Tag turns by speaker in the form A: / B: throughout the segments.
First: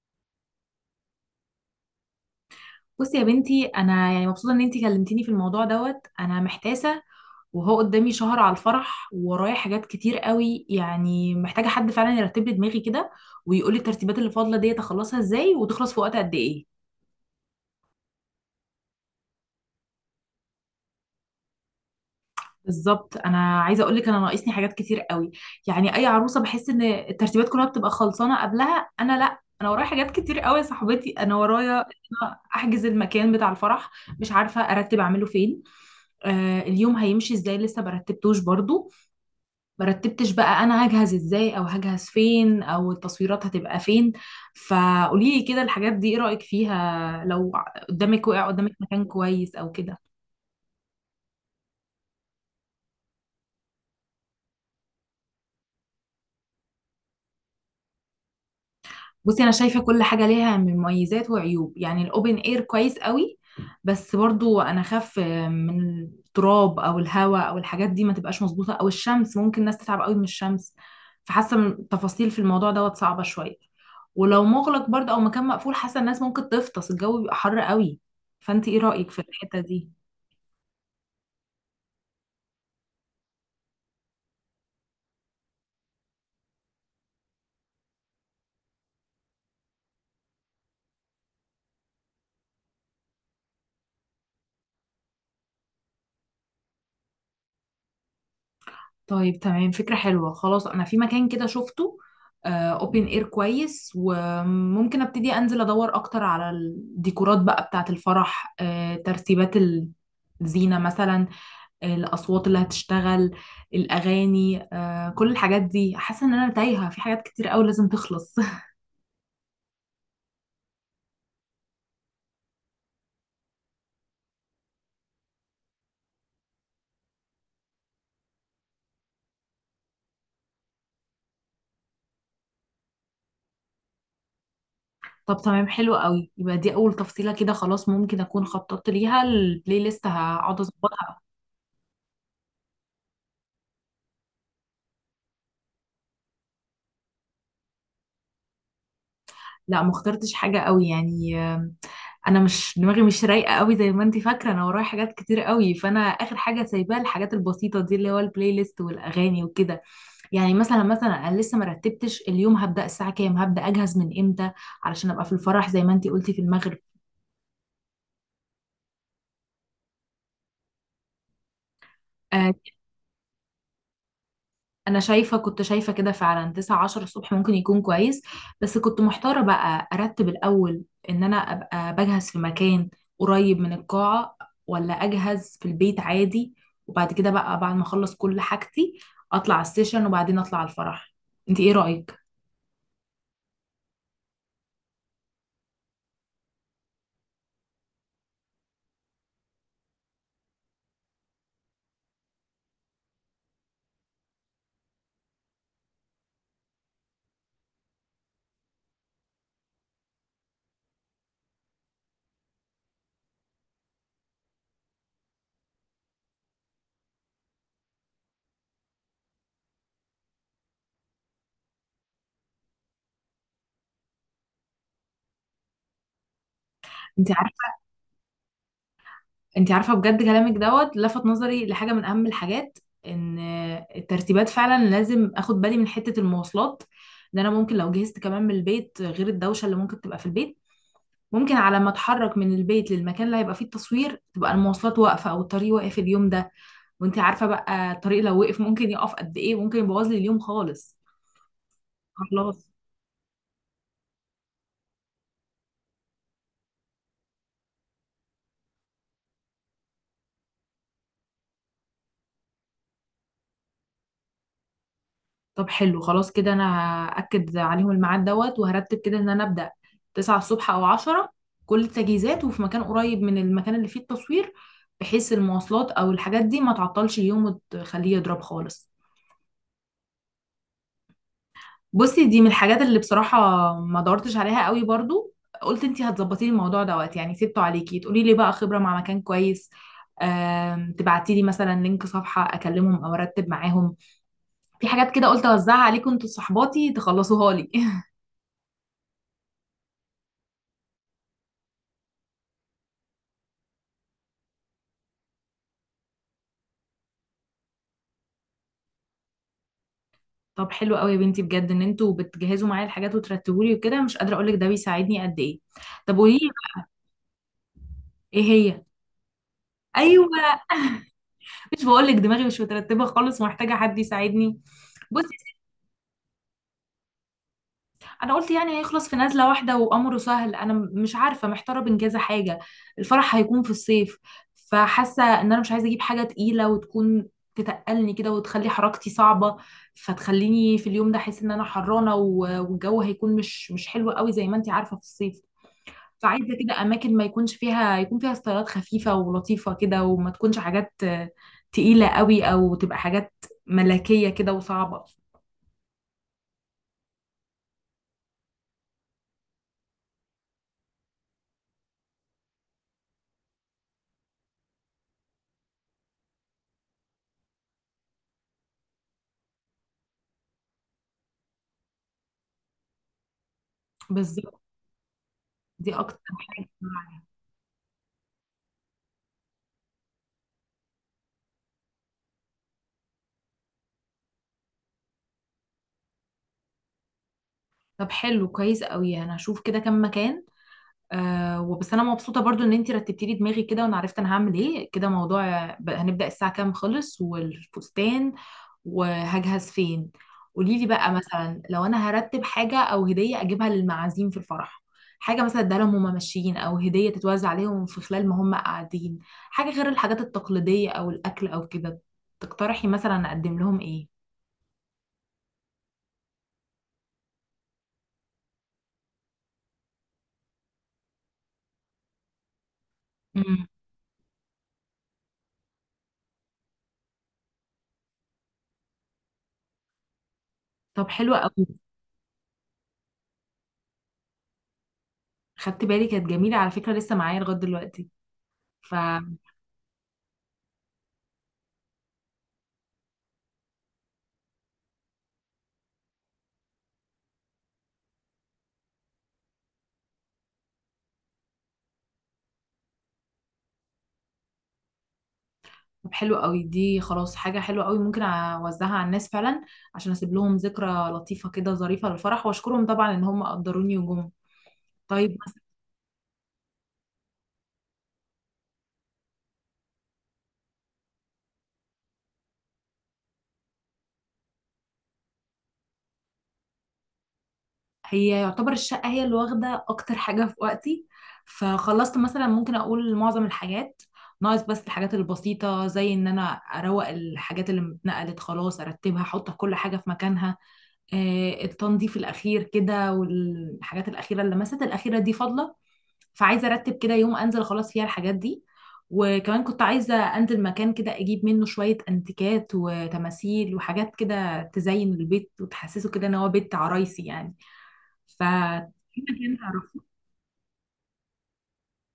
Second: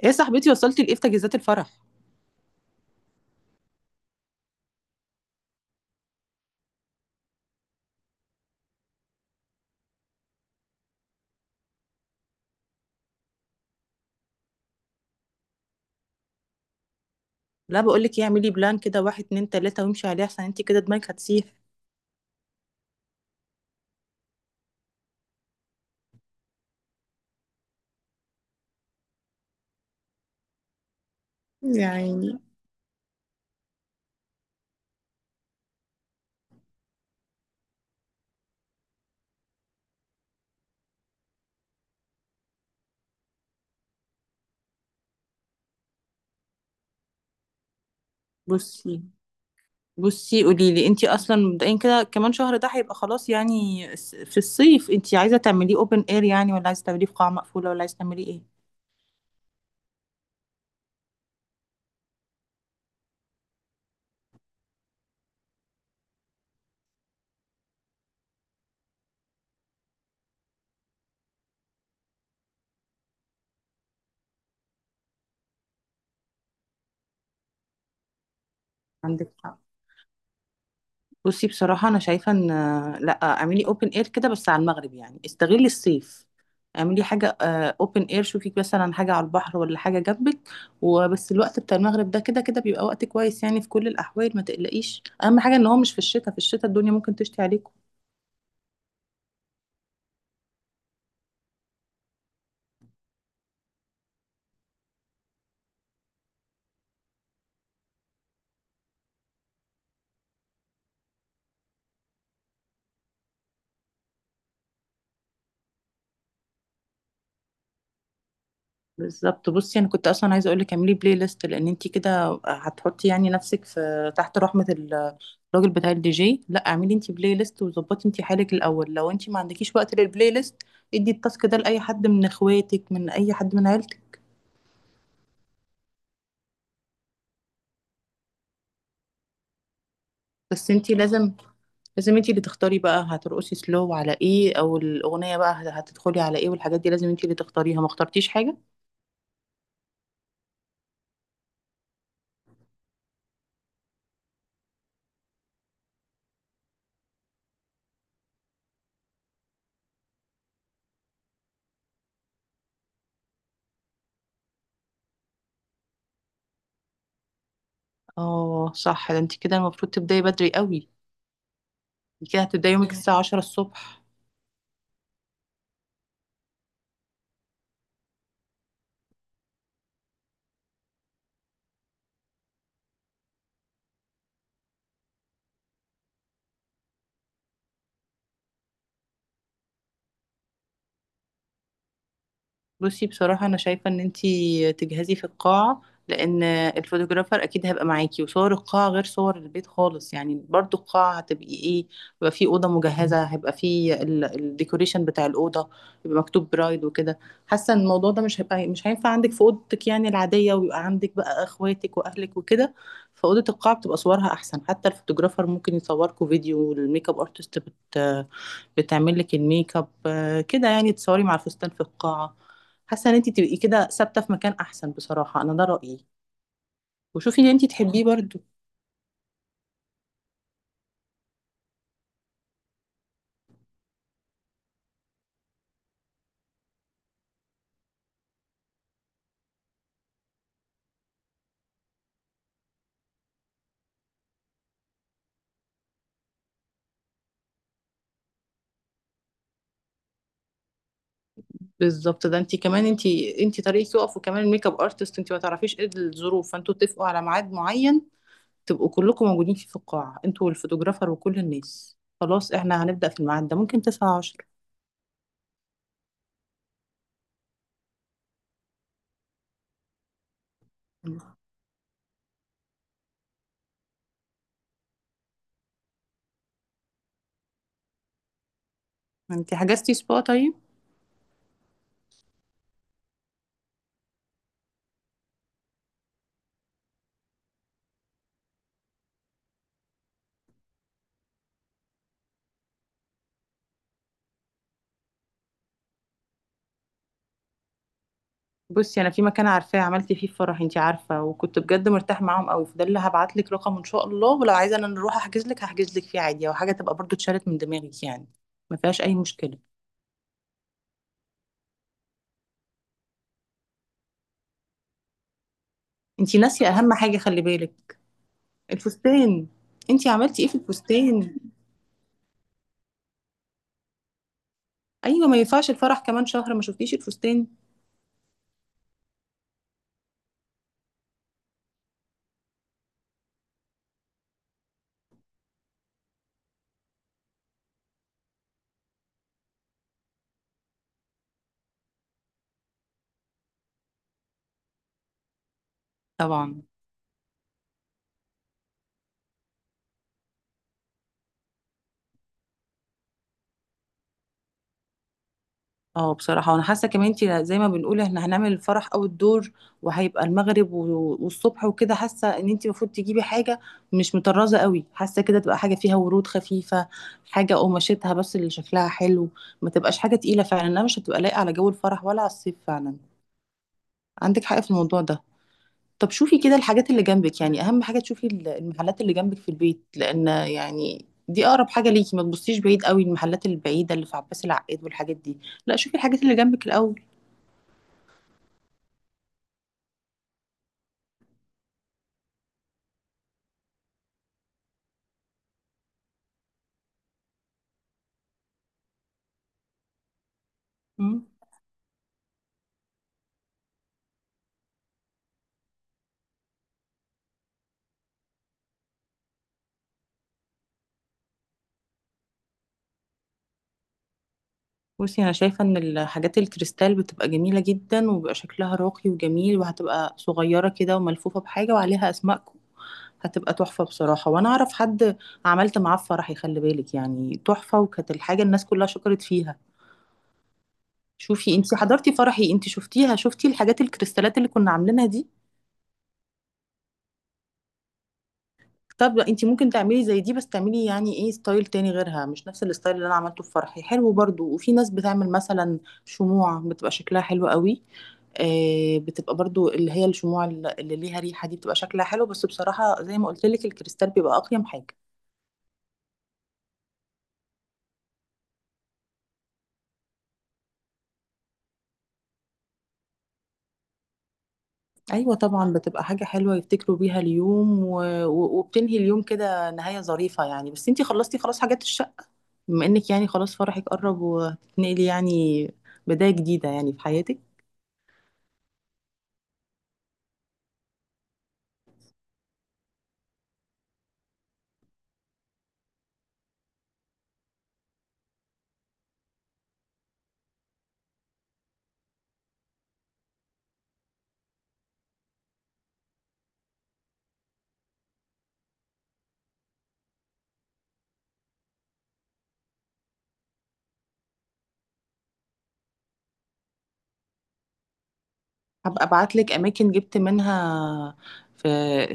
A: ايه يا صاحبتي، وصلتي لايه في تجهيزات الفرح؟
B: بصي يا بنتي، انا يعني مبسوطه ان انتي كلمتيني في الموضوع دوت. انا محتاسه وهو قدامي شهر على الفرح، وورايا حاجات كتير قوي. يعني محتاجه حد فعلا يرتب لي دماغي كده ويقول لي الترتيبات اللي فاضله ديت اخلصها ازاي وتخلص في وقت قد ايه؟
A: لا، بقول لك ايه، اعملي بلان كده واحد اتنين تلاته وامشي عليه، احسن انت كده دماغك هتسيح.
B: بالظبط، انا عايزه اقول لك انا ناقصني حاجات كتير قوي. يعني اي عروسه بحس ان الترتيبات كلها بتبقى خلصانه قبلها، انا لا، انا ورايا حاجات كتير قوي يا صاحبتي. انا ورايا إن
A: يا
B: أنا
A: عيني.
B: احجز المكان بتاع الفرح، مش عارفه ارتب اعمله فين. آه، اليوم هيمشي ازاي لسه مرتبتوش برضو. مرتبتش بقى. انا هجهز ازاي او هجهز فين او التصويرات هتبقى فين؟ فقولي لي كده الحاجات دي، ايه رايك فيها؟ لو قدامك وقع قدامك
A: بصي
B: مكان كويس او كده.
A: بصي قولي لي انت اصلا مبدئيا كده، كمان شهر ده هيبقى خلاص يعني في الصيف انت عايزه تعمليه اوبن اير يعني، ولا عايزه تعمليه في قاعه مقفوله، ولا عايزه تعمليه ايه؟
B: بصي، انا شايفه كل حاجه ليها من مميزات وعيوب. يعني الاوبن اير كويس قوي، بس برضو انا خاف من التراب او الهواء او الحاجات دي ما تبقاش مظبوطه، او الشمس ممكن الناس تتعب قوي من الشمس. فحاسه التفاصيل في الموضوع دوت صعبه شويه. ولو مغلق برضو او مكان مقفول، حاسه الناس ممكن تفطس، الجو بيبقى حر قوي. فانت ايه رايك في
A: عندك حق.
B: الحته دي؟
A: بصي، بصراحة أنا شايفة إن، لأ اعملي أوبن إير كده بس على المغرب، يعني استغلي الصيف، اعملي حاجة أوبن إير، شوفي مثلا حاجة على البحر ولا حاجة جنبك، وبس الوقت بتاع المغرب ده كده كده بيبقى وقت كويس يعني في كل الأحوال، ما تقلقيش، أهم حاجة إن هو مش في الشتاء، في الشتاء الدنيا ممكن تشتي عليكم.
B: طيب، تمام، فكرة حلوة، خلاص. أنا في مكان كده شفته، اوبن اير كويس، وممكن ابتدي انزل ادور اكتر على الديكورات بقى بتاعة الفرح. ترتيبات الزينة مثلا، الاصوات اللي هتشتغل، الاغاني. كل الحاجات دي حاسة ان انا تايهة في حاجات كتير قوي لازم تخلص.
A: بالظبط، بصي انا كنت اصلا عايزه اقول لك اعملي بلاي ليست، لان انت كده هتحطي يعني نفسك في تحت رحمه الراجل بتاع الدي جي، لا اعملي انت بلاي ليست وظبطي انت حالك الاول، لو انت ما عندكيش وقت للبلاي ليست ادي التاسك ده لاي حد من اخواتك، من اي حد من عيلتك.
B: طب، تمام، حلو قوي. يبقى دي اول تفصيلة كده، خلاص ممكن اكون خططت ليها. البلاي ليست هقعد
A: بس انت
B: اظبطها.
A: لازم انت اللي تختاري بقى هترقصي سلو على ايه، او الاغنيه بقى هتدخلي على ايه، والحاجات دي لازم انت اللي تختاريها، ما اخترتيش حاجه.
B: لا، ما اخترتش حاجة قوي يعني. انا مش دماغي مش رايقه قوي زي ما انت فاكره. انا ورايا حاجات كتير قوي، فانا اخر حاجه سايباها الحاجات البسيطه دي اللي هو البلاي ليست والاغاني وكده. يعني مثلا انا لسه ما رتبتش اليوم. هبدا الساعه كام؟ هبدا اجهز من امتى علشان ابقى في الفرح زي ما انت قلتي في المغرب؟
A: اه صح، ده انت كده المفروض تبداي بدري قوي، انت كده
B: آه،
A: هتبداي يومك الساعه 10 الصبح.
B: انا شايفه كنت شايفه كده فعلا 9 10 الصبح ممكن يكون كويس. بس كنت محتاره بقى ارتب الاول: ان انا ابقى بجهز في مكان قريب من القاعه، ولا اجهز في البيت عادي، وبعد كده بقى بعد ما اخلص كل حاجتي اطلع السيشن وبعدين اطلع على الفرح. انت ايه رايك؟
A: بصي، بصراحة أنا شايفة إن أنتي تجهزي في القاعة، لأن الفوتوغرافر أكيد هيبقى معاكي، وصور القاعة غير صور البيت خالص يعني، برضو القاعة هتبقي إيه، يبقى في أوضة مجهزة، هيبقى في الديكوريشن بتاع الأوضة، يبقى مكتوب برايد وكده. حاسة إن الموضوع ده مش هيبقى، مش هينفع عندك في أوضتك يعني العادية ويبقى عندك بقى إخواتك وأهلك وكده، فأوضة القاعة بتبقى صورها أحسن، حتى الفوتوغرافر ممكن يصوركوا فيديو، والميك اب أرتست بتعمل لك الميك اب آه، كده، يعني تصوري مع الفستان في القاعة. حاسه ان انت تبقي كده ثابته في مكان احسن، بصراحه انا ده رايي،
B: انت
A: وشوفي ان انت
B: عارفه،
A: تحبيه برضو.
B: انت عارفه بجد كلامك دوت لفت نظري لحاجه من اهم الحاجات. ان الترتيبات فعلا لازم اخد بالي من حته المواصلات. ان انا ممكن لو جهزت كمان من البيت، غير الدوشه اللي ممكن تبقى في البيت، ممكن على ما اتحرك من البيت للمكان اللي هيبقى فيه التصوير تبقى المواصلات واقفة او الطريق واقف اليوم ده. وانت عارفة بقى الطريق لو وقف ممكن يقف قد ايه. ممكن يبوظ لي اليوم خالص.
A: بالظبط، ده انت
B: خلاص.
A: كمان انت طريقك يقف، وكمان الميك اب ارتست انت ما تعرفيش ايه الظروف، فانتوا اتفقوا على ميعاد معين تبقوا كلكم موجودين فيه في القاعه انتوا والفوتوغرافر وكل الناس، خلاص احنا هنبدا في الميعاد ده، ممكن 9 10.
B: طب، حلو، خلاص كده. انا هأكد عليهم الميعاد دوت، وهرتب كده ان انا ابدأ 9 الصبح او 10، كل التجهيزات وفي مكان قريب من المكان اللي فيه التصوير، بحيث المواصلات او الحاجات دي ما تعطلش اليوم وتخليه يضرب خالص.
A: انت حجزتي سبا طيب؟
B: بصي، دي من الحاجات اللي بصراحة ما دورتش عليها قوي برضو. قلت انتي هتظبطي لي الموضوع دوت، يعني سبته عليكي تقولي لي بقى خبرة مع مكان كويس، تبعتي لي مثلا لينك صفحة اكلمهم او ارتب معاهم. في حاجات كده قلت اوزعها عليكم انتوا صحباتي تخلصوها لي.
A: بصي انا في مكان عارفاه، عملت فيه فرح انتي عارفه، وكنت بجد مرتاح معاهم قوي، فده اللي هبعت لك رقم ان شاء الله، ولو عايزه انا نروح احجز لك هحجز لك فيه عادي، او حاجه تبقى برضو اتشالت من دماغك يعني، ما فيهاش اي مشكله.
B: طب، حلو قوي يا بنتي، بجد ان انتوا بتجهزوا معايا الحاجات وترتبوا لي وكده، مش قادرة اقول لك ده بيساعدني قد ايه. طب قولي
A: انتي
B: لي.
A: ناسيه اهم حاجه، خلي بالك.
B: ايه هي؟
A: الفستان، انتي
B: ايوه.
A: عملتي ايه في الفستان؟
B: مش بقول لك دماغي مش مترتبة خالص ومحتاجة حد يساعدني.
A: ايوه،
B: بصي،
A: ما ينفعش الفرح كمان شهر ما شفتيش الفستان.
B: انا قلت يعني هيخلص في نزله واحده وامره سهل. انا مش عارفه، محتاره بين كذا حاجه. الفرح هيكون في الصيف، فحاسه ان انا مش عايزه اجيب حاجه تقيله وتكون تتقلني كده وتخلي حركتي صعبه، فتخليني في اليوم ده احس ان انا حرانه، والجو هيكون مش حلو قوي زي ما انت عارفه في الصيف. فعايزه
A: طبعا.
B: كده اماكن ما يكونش فيها، يكون فيها ستايلات خفيفه ولطيفه كده، وما تكونش حاجات تقيله قوي، او تبقى حاجات ملكيه كده وصعبه.
A: اه بصراحة، وانا حاسة كمان انت زي ما بنقول احنا هنعمل الفرح او الدور، وهيبقى المغرب والصبح وكده، حاسة ان انت المفروض تجيبي حاجة مش مطرزة قوي، حاسة كده تبقى حاجة فيها ورود خفيفة، حاجة قماشتها بس اللي شكلها حلو، ما تبقاش حاجة تقيلة فعلا، انها مش هتبقى لايقة على جو الفرح ولا على الصيف فعلا. عندك
B: بالظبط.
A: حق في الموضوع ده.
B: دي
A: طب
B: اكتر
A: شوفي كده
B: حاجه.
A: الحاجات اللي جنبك، يعني اهم حاجة تشوفي المحلات اللي جنبك في البيت، لان يعني دي اقرب حاجة ليكي، ما تبصيش بعيد قوي المحلات البعيدة اللي في عباس العقاد والحاجات دي. لا شوفي الحاجات اللي جنبك الاول.
B: طب حلو، كويس قوي، انا هشوف كده كام مكان. آه، وبس انا مبسوطه برضو ان انتي رتبتي لي دماغي كده، وانا عرفت انا هعمل ايه كده. موضوع هنبدا الساعه كام، خلص، والفستان، وهجهز فين. قولي لي بقى
A: مم.
B: مثلا لو انا هرتب حاجه او هديه اجيبها للمعازيم في الفرح. حاجه مثلا اديها لهم وهم ماشيين، او هديه تتوزع عليهم في خلال ما هم قاعدين، حاجه غير الحاجات التقليديه او الاكل او كده. تقترحي مثلا اقدم لهم ايه؟
A: بصي انا شايفه ان الحاجات الكريستال بتبقى جميله جدا، وبيبقى شكلها راقي وجميل، وهتبقى صغيره كده وملفوفه بحاجه وعليها اسمائكم، هتبقى
B: امم.
A: تحفه بصراحه، وانا اعرف حد عملت معاه فرحي، خلي بالك يعني تحفه، وكانت الحاجه الناس كلها شكرت فيها.
B: طب حلو
A: شوفي
B: قوي.
A: انت حضرتي فرحي، انت شفتيها، شفتي الحاجات الكريستالات اللي كنا عاملينها دي.
B: خدت بالي، كانت جميلة على فكرة، لسه معايا لغاية دلوقتي. ف
A: طب انت ممكن تعملي زي دي، بس تعملي يعني ايه ستايل تاني غيرها، مش نفس الستايل اللي انا عملته في فرحي. حلو برضو، وفي ناس بتعمل مثلا شموع بتبقى شكلها حلو قوي، آه بتبقى برضو اللي هي الشموع اللي ليها ريحة دي بتبقى شكلها حلو، بس بصراحة زي ما قلت لك الكريستال بيبقى اقيم حاجة.
B: طب حلو قوي. دي خلاص حاجة حلوة قوي، ممكن اوزعها على الناس فعلا عشان اسيب لهم ذكرى لطيفة كده، ظريفة للفرح، واشكرهم طبعا ان هم قدروني وجم.
A: ايوه
B: طيب مثلا.
A: طبعا، بتبقى حاجة حلوة يفتكروا بيها اليوم، وبتنهي اليوم كده نهاية ظريفة يعني. بس انت خلصتي خلاص حاجات الشقة؟ بما انك يعني خلاص فرحك قرب وهتتنقلي يعني، بداية جديدة يعني في حياتك.
B: هي يعتبر الشقة هي اللي واخدة اكتر حاجة في وقتي، فخلصت مثلا ممكن اقول معظم الحاجات. ناقص بس الحاجات البسيطة، زي ان انا اروق الحاجات اللي اتنقلت خلاص، ارتبها، احط كل حاجة في مكانها. التنظيف الأخير كده والحاجات الأخيرة، اللمسات الأخيرة دي فاضلة. فعايزة أرتب كده يوم أنزل خلاص فيها الحاجات دي. وكمان كنت عايزة أنزل مكان كده أجيب منه شوية أنتيكات وتماثيل وحاجات كده تزين البيت وتحسسه كده إن هو بيت عرايسي يعني. ف
A: هبقى ابعت لك اماكن جبت منها في،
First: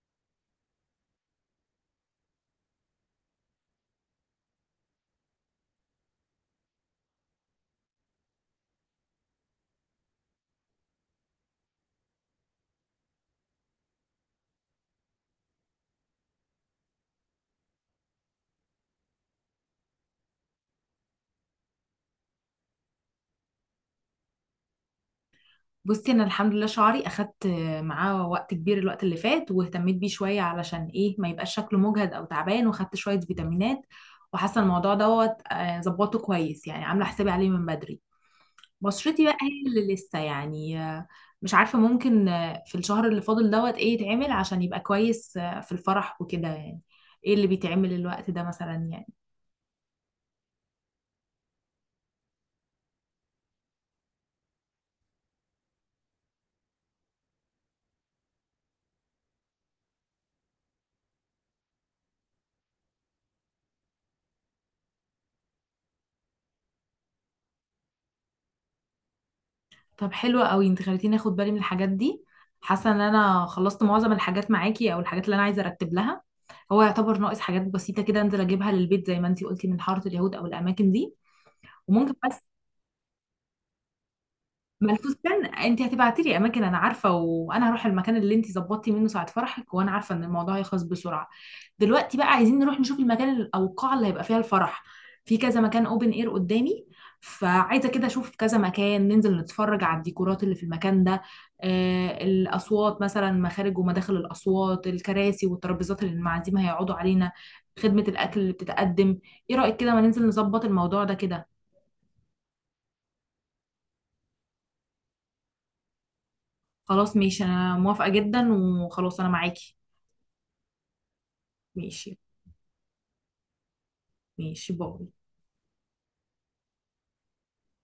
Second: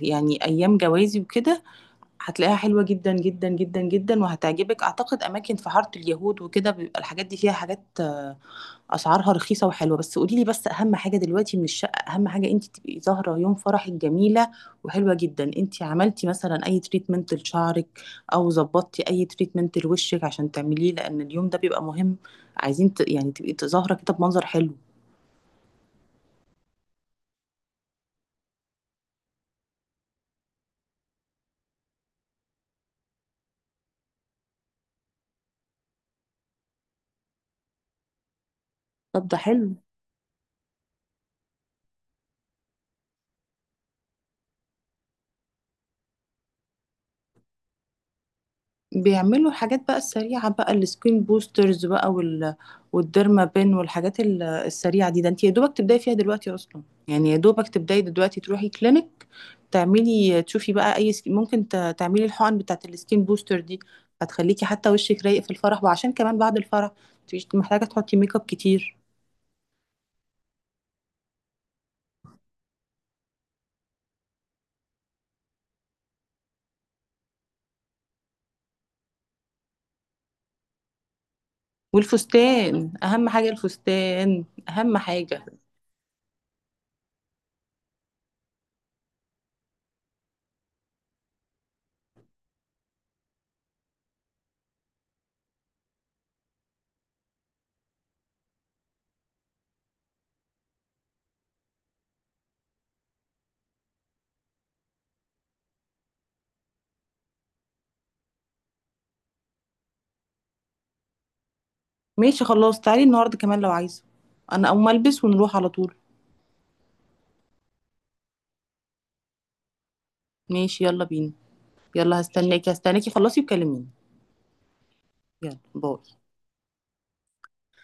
A: يعني ايام جوازي وكده، هتلاقيها حلوه جدا جدا جدا جدا، وهتعجبك اعتقد، اماكن في حاره اليهود وكده، بيبقى الحاجات دي فيها حاجات اسعارها رخيصه وحلوه. بس قولي لي، بس اهم حاجه دلوقتي من الشقه، اهم حاجه انت تبقي ظاهره يوم فرحك جميله وحلوه جدا. انت عملتي مثلا اي تريتمنت لشعرك، او ظبطتي اي تريتمنت لوشك عشان تعمليه، لان اليوم ده بيبقى مهم، عايزين يعني تبقي ظاهره كده بمنظر حلو.
B: بصي، انا الحمد لله شعري اخدت معاه وقت كبير الوقت اللي فات، واهتميت بيه شويه علشان ايه ما يبقاش شكله مجهد او تعبان، واخدت شويه فيتامينات. وحاسه الموضوع دوت ظبطه كويس، يعني عامله حسابي عليه من بدري. بشرتي
A: طب
B: بقى
A: ده
B: هي
A: حلو.
B: اللي لسه يعني، مش عارفه ممكن في الشهر اللي فاضل دوت ايه يتعمل عشان يبقى كويس في الفرح وكده يعني. ايه اللي بيتعمل الوقت ده مثلا يعني؟
A: بيعملوا الحاجات بقى السريعة بقى، السكين بوسترز بقى والديرما بين والحاجات السريعة دي، ده انت يا دوبك تبداي فيها دلوقتي اصلا، يعني يا دوبك تبداي دلوقتي تروحي كلينك تعملي، تشوفي بقى اي ممكن تعملي الحقن بتاعت السكين بوستر دي، هتخليكي حتى وشك رايق في الفرح، وعشان كمان بعد الفرح مش محتاجة تحطي ميك اب كتير.
B: طب حلوة قوي، انت خليتيني اخد بالي من الحاجات دي. حاسة ان انا خلصت معظم الحاجات معاكي، او الحاجات اللي انا عايزة ارتب لها. هو يعتبر ناقص حاجات بسيطة كده، انزل اجيبها للبيت زي ما انت قلتي من حارة اليهود او الاماكن دي. وممكن بس.
A: والفستان اهم حاجة، الفستان
B: ما
A: اهم
B: الفستان،
A: حاجة.
B: انت هتبعتي لي اماكن انا عارفه، وانا هروح المكان اللي انت ظبطتي منه ساعه فرحك، وانا عارفه ان الموضوع هيخلص بسرعه. دلوقتي بقى عايزين نروح نشوف المكان او القاعه اللي هيبقى فيها الفرح. في كذا مكان اوبن اير قدامي، فعايزه كده اشوف كذا مكان، ننزل نتفرج على الديكورات اللي في المكان ده. آه، الاصوات مثلا، مخارج ومداخل الاصوات، الكراسي والترابيزات اللي المعازيم هيقعدوا علينا، خدمه الاكل اللي بتتقدم. ايه رايك كده ما ننزل نظبط الموضوع ده كده؟
A: ماشي خلاص، تعالي النهاردة كمان لو عايزة، انا اقوم البس ونروح على طول.
B: خلاص ماشي، انا موافقه جدا، وخلاص انا معاكي.
A: ماشي، يلا بينا.
B: ماشي.
A: يلا هستناكي هستناكي، خلصي وكلميني.
B: ماشي، باي.
A: يلا باي.